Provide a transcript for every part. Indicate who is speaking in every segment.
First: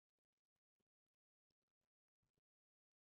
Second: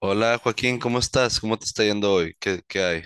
Speaker 1: Hola Joaquín, ¿cómo estás? ¿Cómo te está yendo hoy? ¿Qué hay?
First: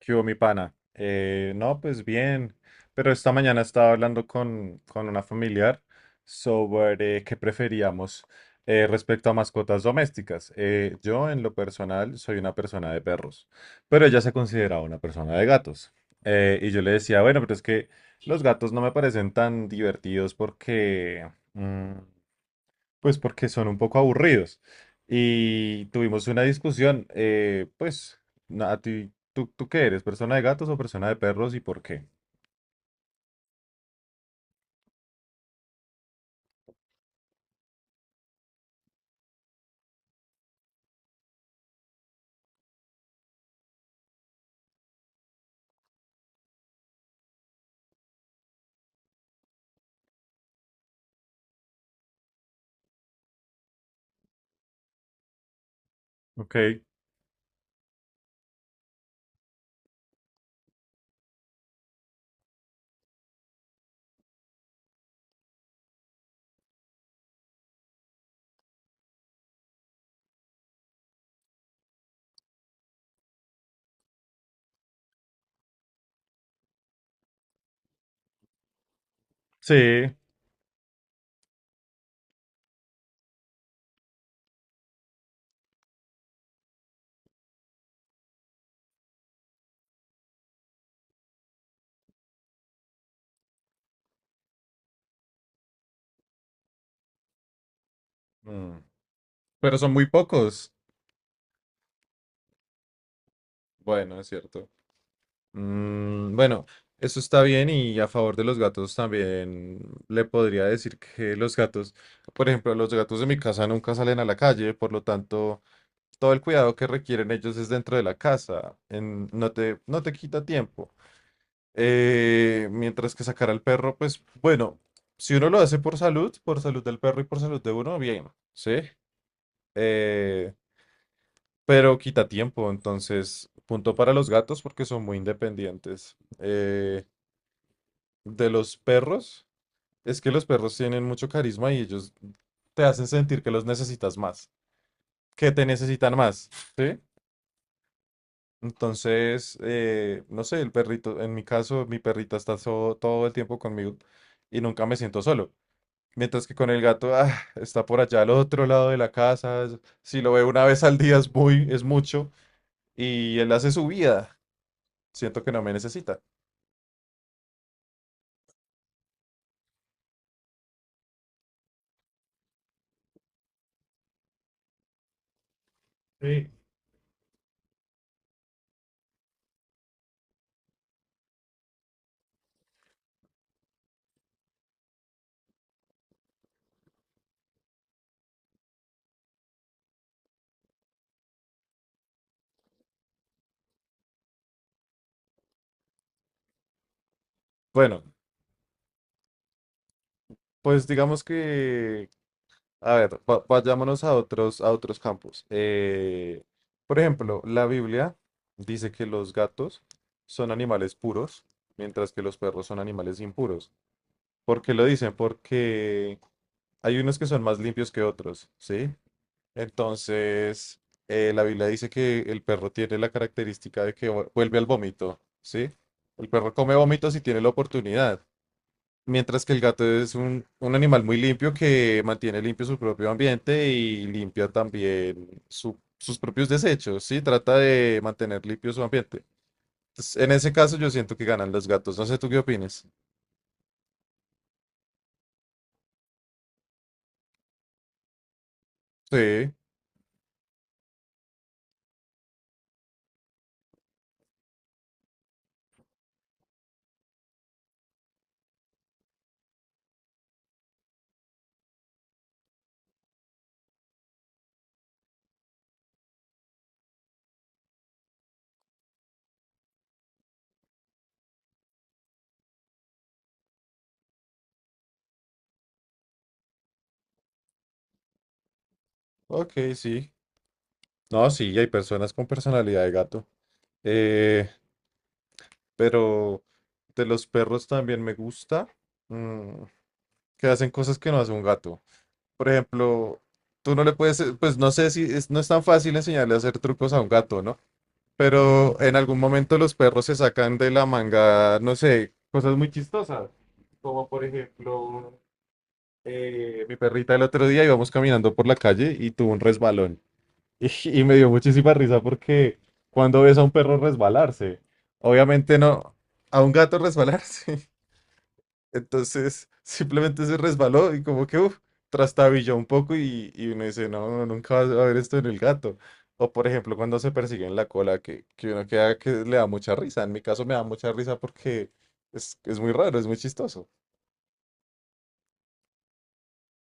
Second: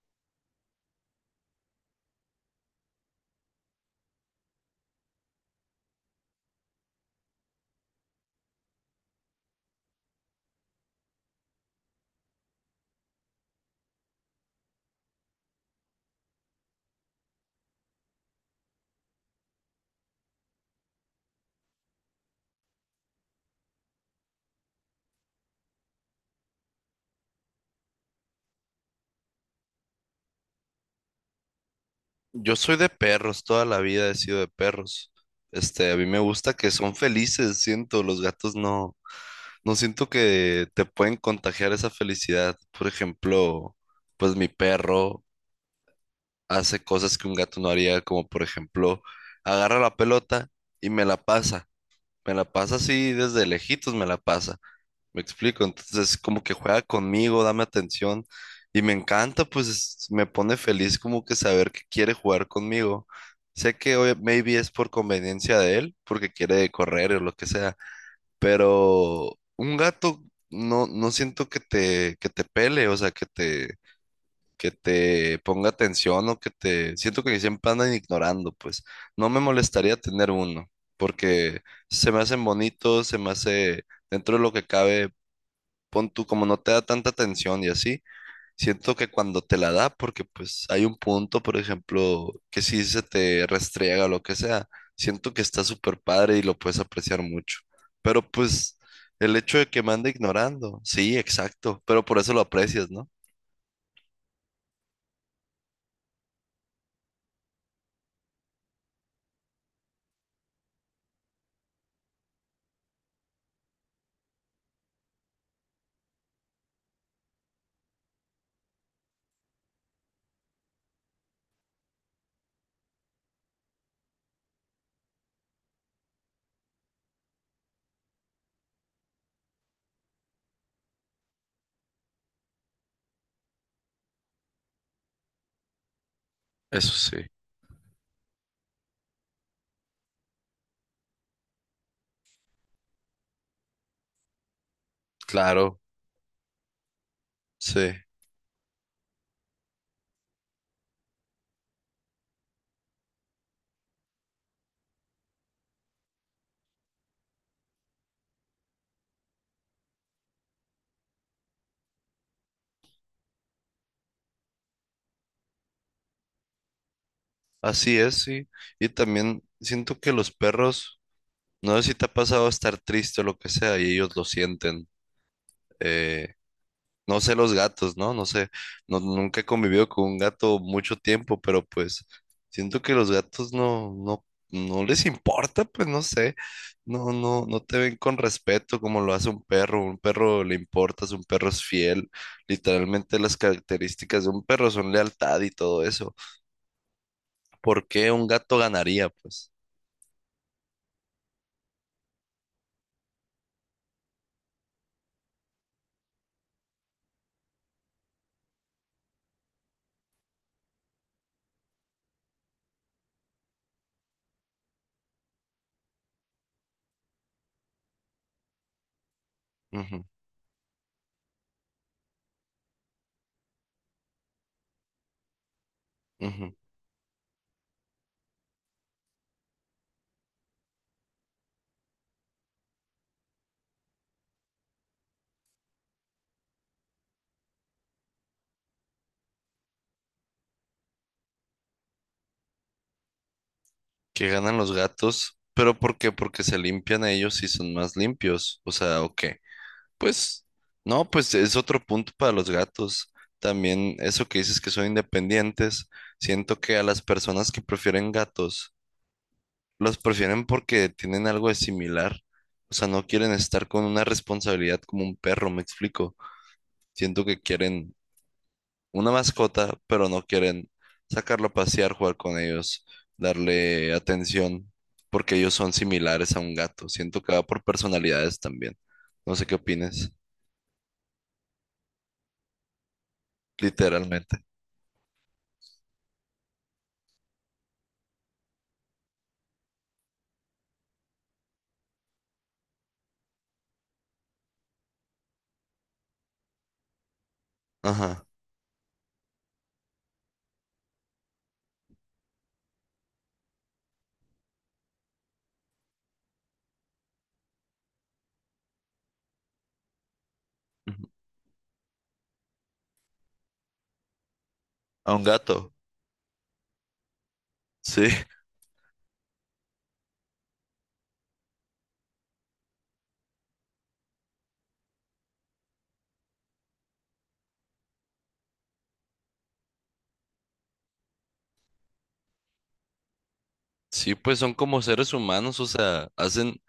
Speaker 2: ¿Qué hubo, mi pana? No, pues bien, pero esta mañana estaba hablando con una familiar sobre qué preferíamos respecto a mascotas domésticas. Yo, en lo personal, soy una persona de perros, pero ella se consideraba una persona de gatos. Y yo le decía, bueno, pero es que los gatos no me parecen tan divertidos porque pues porque son un poco aburridos. Y tuvimos una discusión, pues, a ti, ¿tú qué eres? ¿Persona de gatos o persona de perros y por qué?
Speaker 1: Yo soy de perros, toda la vida he sido de perros. Este, a mí me gusta que son felices, siento, los gatos no, no siento que te pueden contagiar esa felicidad. Por ejemplo, pues mi perro hace cosas que un gato no haría, como por ejemplo, agarra la pelota y me la pasa. Me la pasa así desde lejitos, me la pasa. Me explico, entonces como que
Speaker 2: Ok.
Speaker 1: juega conmigo, dame atención y me encanta, pues me pone feliz como que saber que quiere jugar conmigo. Sé que hoy maybe es por conveniencia de él, porque quiere correr o lo que sea, pero un gato no, no siento que te pele, o sea, que te ponga atención o que te... Siento que siempre andan ignorando, pues no me molestaría
Speaker 2: Sí.
Speaker 1: tener uno, porque se me hacen bonitos, se me hace dentro de lo que cabe pon tú, como no te da tanta atención y así, siento que cuando te la da, porque pues hay un punto, por ejemplo, que si se te restriega o lo que sea, siento que está súper padre y lo puedes apreciar mucho. Pero pues
Speaker 2: mm,
Speaker 1: el hecho de
Speaker 2: Pero
Speaker 1: que me
Speaker 2: son muy
Speaker 1: ande
Speaker 2: pocos.
Speaker 1: ignorando, sí, exacto, pero por eso lo aprecias, ¿no?
Speaker 2: Bueno, es cierto. Mm, bueno, eso está bien y a favor de los gatos también le podría decir que los gatos, por ejemplo, los gatos de mi casa nunca salen a la calle, por lo tanto, todo el cuidado que requieren ellos es dentro de la casa. No te quita tiempo. Mientras que sacar al perro, pues bueno, si uno lo hace por salud del perro y por salud de uno, bien, ¿sí? Eh, pero quita tiempo, entonces, punto para los gatos porque son muy independientes.
Speaker 1: Eso sí,
Speaker 2: De los perros, es que los perros tienen mucho carisma y ellos te hacen sentir que los necesitas más, que te
Speaker 1: claro,
Speaker 2: necesitan más, ¿sí?
Speaker 1: sí,
Speaker 2: Entonces, no sé, el perrito, en mi caso, mi perrita está todo el tiempo conmigo y nunca me siento solo. Mientras que con el gato, ah, está por allá al otro lado de la casa. Si lo veo una vez al día es muy, es mucho. Y él hace su vida. Siento que no me necesita.
Speaker 1: así es, sí. Y también siento que los perros, no sé si te ha pasado estar triste o lo que sea, y ellos lo sienten. eh,
Speaker 2: Sí.
Speaker 1: No sé los gatos, ¿no? No sé, no, nunca he convivido con un gato mucho tiempo, pero pues siento que los gatos no les importa, pues no sé, no te ven con respeto como lo hace un perro le importas, un perro es fiel, literalmente las características de un perro son lealtad y todo eso. ¿Por
Speaker 2: Bueno,
Speaker 1: qué un gato ganaría, pues?
Speaker 2: pues digamos que, a ver, vayámonos a otros campos. Por ejemplo, la Biblia dice que los gatos son animales puros, mientras que los perros son animales impuros. ¿Por qué lo dicen? Porque hay unos que son más limpios que otros, ¿sí?
Speaker 1: Ujú,
Speaker 2: Entonces, la Biblia dice que el perro tiene la característica de que vuelve al vómito, ¿sí? El
Speaker 1: ujú.
Speaker 2: perro come vómito si tiene la oportunidad, mientras que el gato es un animal muy limpio que mantiene limpio su propio ambiente y limpia también sus propios desechos, ¿sí? Trata de mantener limpio su ambiente. Entonces, en ese caso yo siento que ganan los gatos, no sé tú qué opinas.
Speaker 1: ¿Qué ganan los gatos? ¿Pero por qué? Porque se limpian ellos y son más limpios, o sea, ok.
Speaker 2: Sí,
Speaker 1: Pues, no, pues es otro punto para los gatos. También eso que dices que son independientes, siento que a las personas que prefieren gatos, los prefieren porque tienen algo de similar. O sea, no quieren estar con una responsabilidad como un perro, me explico. Siento que quieren una mascota, pero no quieren sacarlo a pasear, jugar con ellos, darle atención, porque ellos son similares a un gato. Siento que va por personalidades también. No sé
Speaker 2: ok,
Speaker 1: qué opines,
Speaker 2: sí. No, sí, hay personas con personalidad de gato.
Speaker 1: literalmente.
Speaker 2: Eh, Pero de los perros también me gusta mm, que hacen cosas que no hace un gato. Por ejemplo, tú no le puedes, pues no sé si no es tan fácil enseñarle a hacer trucos a un gato, ¿no?
Speaker 1: Ajá.
Speaker 2: Pero en algún momento los perros se sacan de la manga, no sé, cosas muy chistosas. Como por ejemplo, mi perrita el otro día íbamos caminando por la calle y tuvo un resbalón. Y
Speaker 1: Ujú.
Speaker 2: me dio muchísima risa porque cuando ves a un perro resbalarse,
Speaker 1: A un
Speaker 2: obviamente
Speaker 1: gato,
Speaker 2: no, a un gato resbalarse.
Speaker 1: sí.
Speaker 2: Entonces simplemente se resbaló y como que uf, trastabilló un poco y uno dice, no, no, nunca vas a ver esto en el gato. O por ejemplo, cuando se persiguen la cola, que uno queda que le da mucha risa. En mi caso me da mucha risa porque es muy raro, es muy chistoso.
Speaker 1: Sí, pues son como seres humanos, o sea, hacen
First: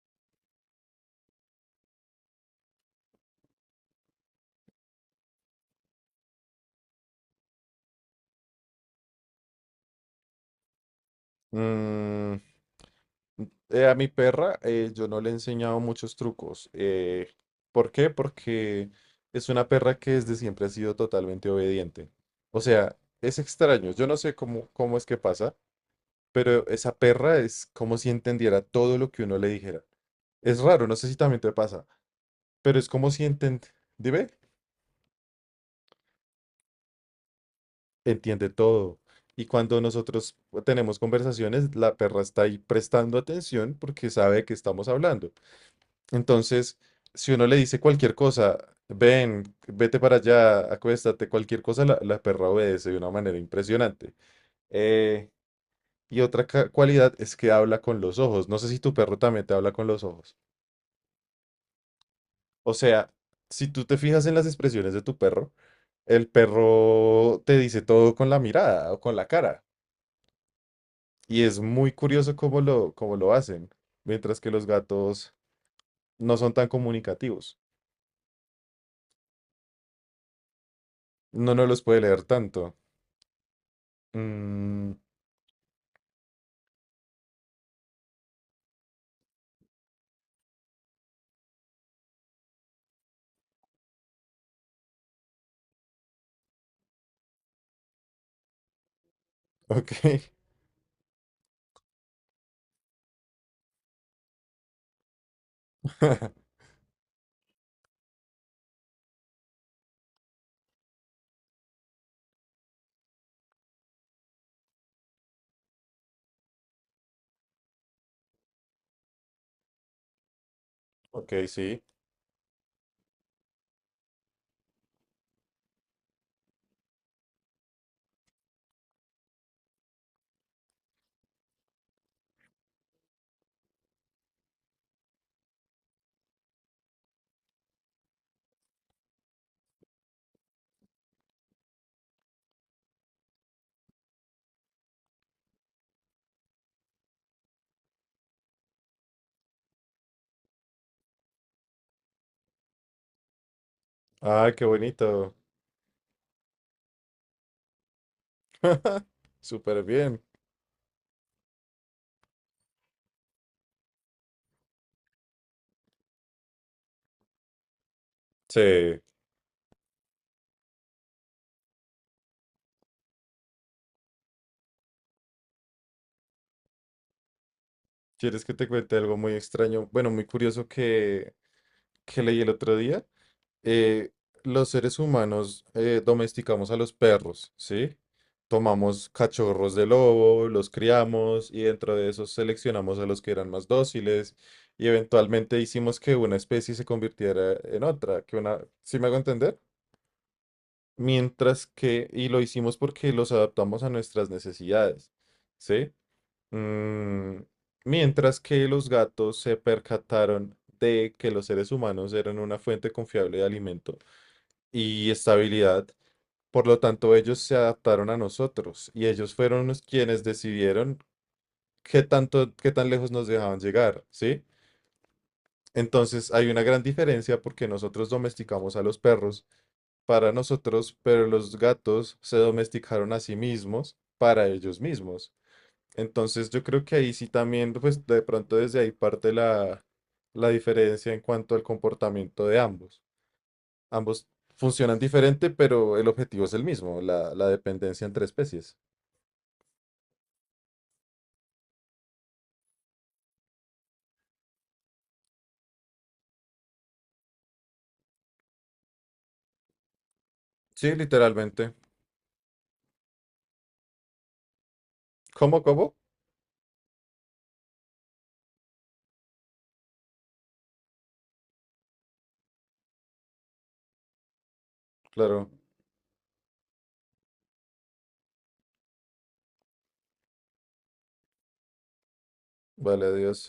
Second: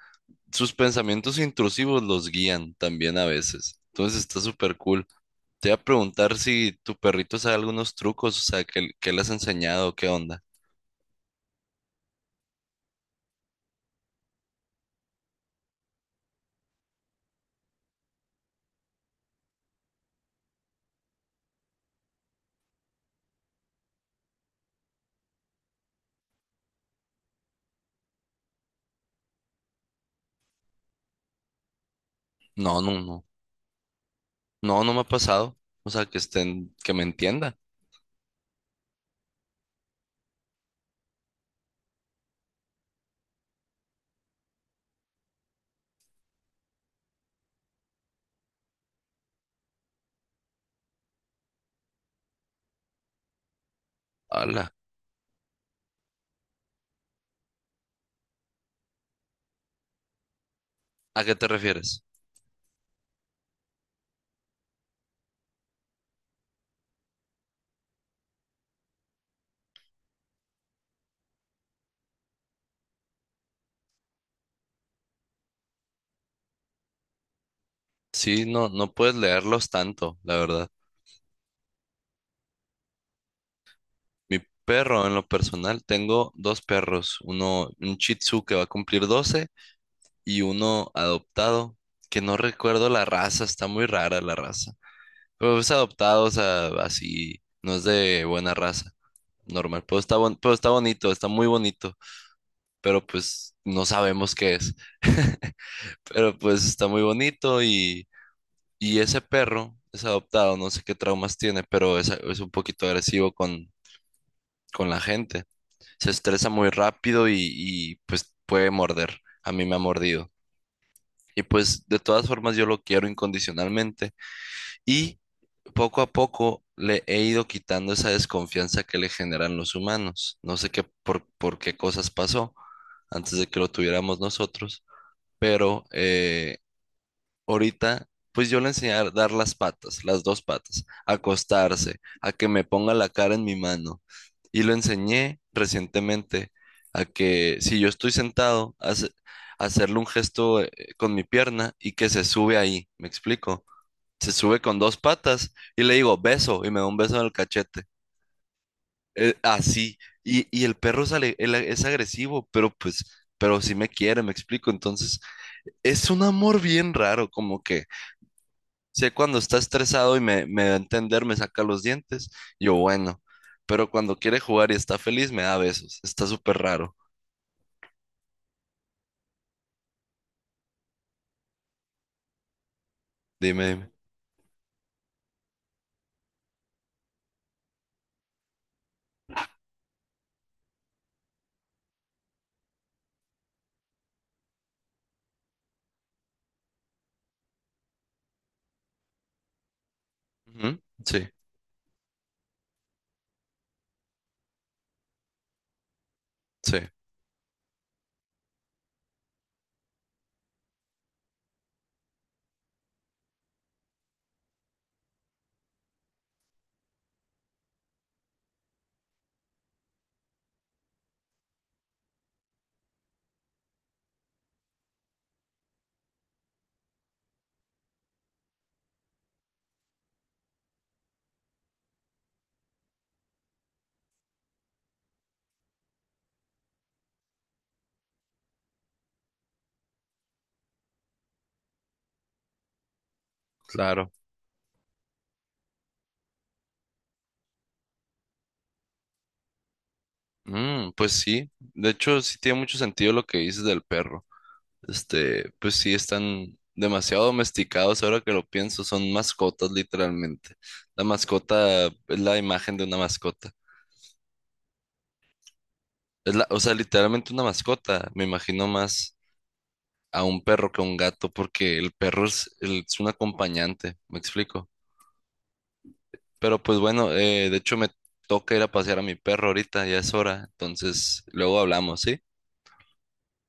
Speaker 1: sus pensamientos intrusivos los guían también a veces. Entonces está súper cool. Te iba a preguntar si tu perrito sabe algunos trucos, o sea, que le has enseñado, qué onda.
Speaker 2: Mm, a mi perra yo no le he enseñado muchos trucos. ¿Por qué? Porque es una perra que desde siempre ha sido totalmente obediente. O sea, es extraño. Yo no sé cómo es que pasa, pero esa perra es como si entendiera todo lo que uno le dijera. Es raro, no sé si también te pasa, pero
Speaker 1: No,
Speaker 2: es
Speaker 1: no,
Speaker 2: como si
Speaker 1: no.
Speaker 2: entendiera, dime,
Speaker 1: No, no me ha pasado. O sea, que estén, que me entienda.
Speaker 2: entiende todo. Y cuando nosotros tenemos conversaciones, la perra está ahí prestando atención porque sabe que estamos hablando. Entonces, si uno le dice cualquier cosa, ven, vete para allá, acuéstate, cualquier cosa, la perra obedece de una manera impresionante.
Speaker 1: Hala.
Speaker 2: Eh, y otra cualidad es que habla con los ojos. No sé si tu perro también te habla con los ojos.
Speaker 1: ¿A qué te refieres?
Speaker 2: O sea, si tú te fijas en las expresiones de tu perro, el perro te dice todo con la mirada o con la cara. Y es muy curioso cómo lo hacen, mientras que los gatos no son tan comunicativos.
Speaker 1: Sí, no, no puedes leerlos tanto, la verdad.
Speaker 2: No, no los puede leer tanto.
Speaker 1: Mi
Speaker 2: Mm.
Speaker 1: perro, en lo personal, tengo dos perros. Uno, un Shih Tzu que va a cumplir 12 y uno adoptado, que no recuerdo la raza, está muy rara la raza. Pero es adoptado, o sea, así, no es de buena raza, normal.
Speaker 2: Ok.
Speaker 1: Pero pero está bonito, está muy bonito, pero pues no sabemos qué es. Pero pues está muy bonito y ese perro es adoptado, no sé qué traumas tiene, pero es un poquito agresivo con la gente. Se estresa muy rápido y pues puede morder. A mí me ha mordido. Y
Speaker 2: Ok, sí.
Speaker 1: pues de todas formas yo lo quiero incondicionalmente. Y poco a poco le he ido quitando esa desconfianza que le generan los humanos. No sé qué por qué cosas pasó antes de que lo tuviéramos nosotros, pero ahorita, pues yo le enseñé a dar las patas, las dos patas, a acostarse, a que me ponga la cara en mi mano. Y lo enseñé recientemente a que si yo estoy sentado, hacerle un gesto con mi pierna y que se sube ahí, ¿me explico? Se
Speaker 2: Ah,
Speaker 1: sube
Speaker 2: qué
Speaker 1: con dos
Speaker 2: bonito.
Speaker 1: patas y le digo, beso, y me da un beso en el cachete.
Speaker 2: Súper
Speaker 1: Así.
Speaker 2: bien.
Speaker 1: Y el perro sale, él es agresivo, pero pues, pero sí me quiere, me explico. Entonces, es un amor bien raro, como que
Speaker 2: Sí.
Speaker 1: sé cuando está estresado me da a entender, me saca los dientes, yo bueno, pero cuando quiere jugar y está feliz, me da besos. Está súper raro.
Speaker 2: ¿Quieres que te cuente algo muy extraño? Bueno, muy curioso que leí el otro día.
Speaker 1: Dime, dime.
Speaker 2: Eh, los seres humanos domesticamos a los perros, ¿sí? Tomamos cachorros de lobo, los criamos y dentro de esos seleccionamos a los que eran más dóciles y eventualmente hicimos que una especie se convirtiera en otra, que una, ¿sí me hago entender?
Speaker 1: Ujú, sí,
Speaker 2: Mientras que, y lo hicimos porque los adaptamos a nuestras necesidades, ¿sí?
Speaker 1: sí,
Speaker 2: Mm, Mientras que los gatos se percataron de que los seres humanos eran una fuente confiable de alimento y estabilidad, por lo tanto ellos se adaptaron a nosotros y ellos fueron los quienes decidieron qué tanto, qué tan lejos nos dejaban llegar, ¿sí? Entonces hay una gran diferencia porque nosotros domesticamos a los perros para nosotros, pero los gatos se domesticaron a sí mismos para ellos mismos. Entonces yo creo que ahí sí también, pues de pronto desde ahí parte la diferencia en cuanto al comportamiento de ambos.
Speaker 1: claro.
Speaker 2: Ambos funcionan diferente, pero el objetivo es el mismo, la dependencia entre especies.
Speaker 1: Mm, pues sí, de hecho sí tiene mucho sentido lo que dices del perro. Este, pues sí, están demasiado domesticados ahora que lo pienso, son mascotas literalmente.
Speaker 2: Sí,
Speaker 1: La
Speaker 2: literalmente.
Speaker 1: mascota es la imagen de una mascota.
Speaker 2: ¿Cómo?
Speaker 1: Es la, o sea, literalmente una mascota. Me imagino más a un perro que a un gato porque el perro es un acompañante, me explico.
Speaker 2: Claro.
Speaker 1: Pero pues bueno, de hecho me toca ir a pasear a mi perro ahorita, ya es hora. Entonces, luego hablamos, ¿sí?
Speaker 2: Vale, adiós.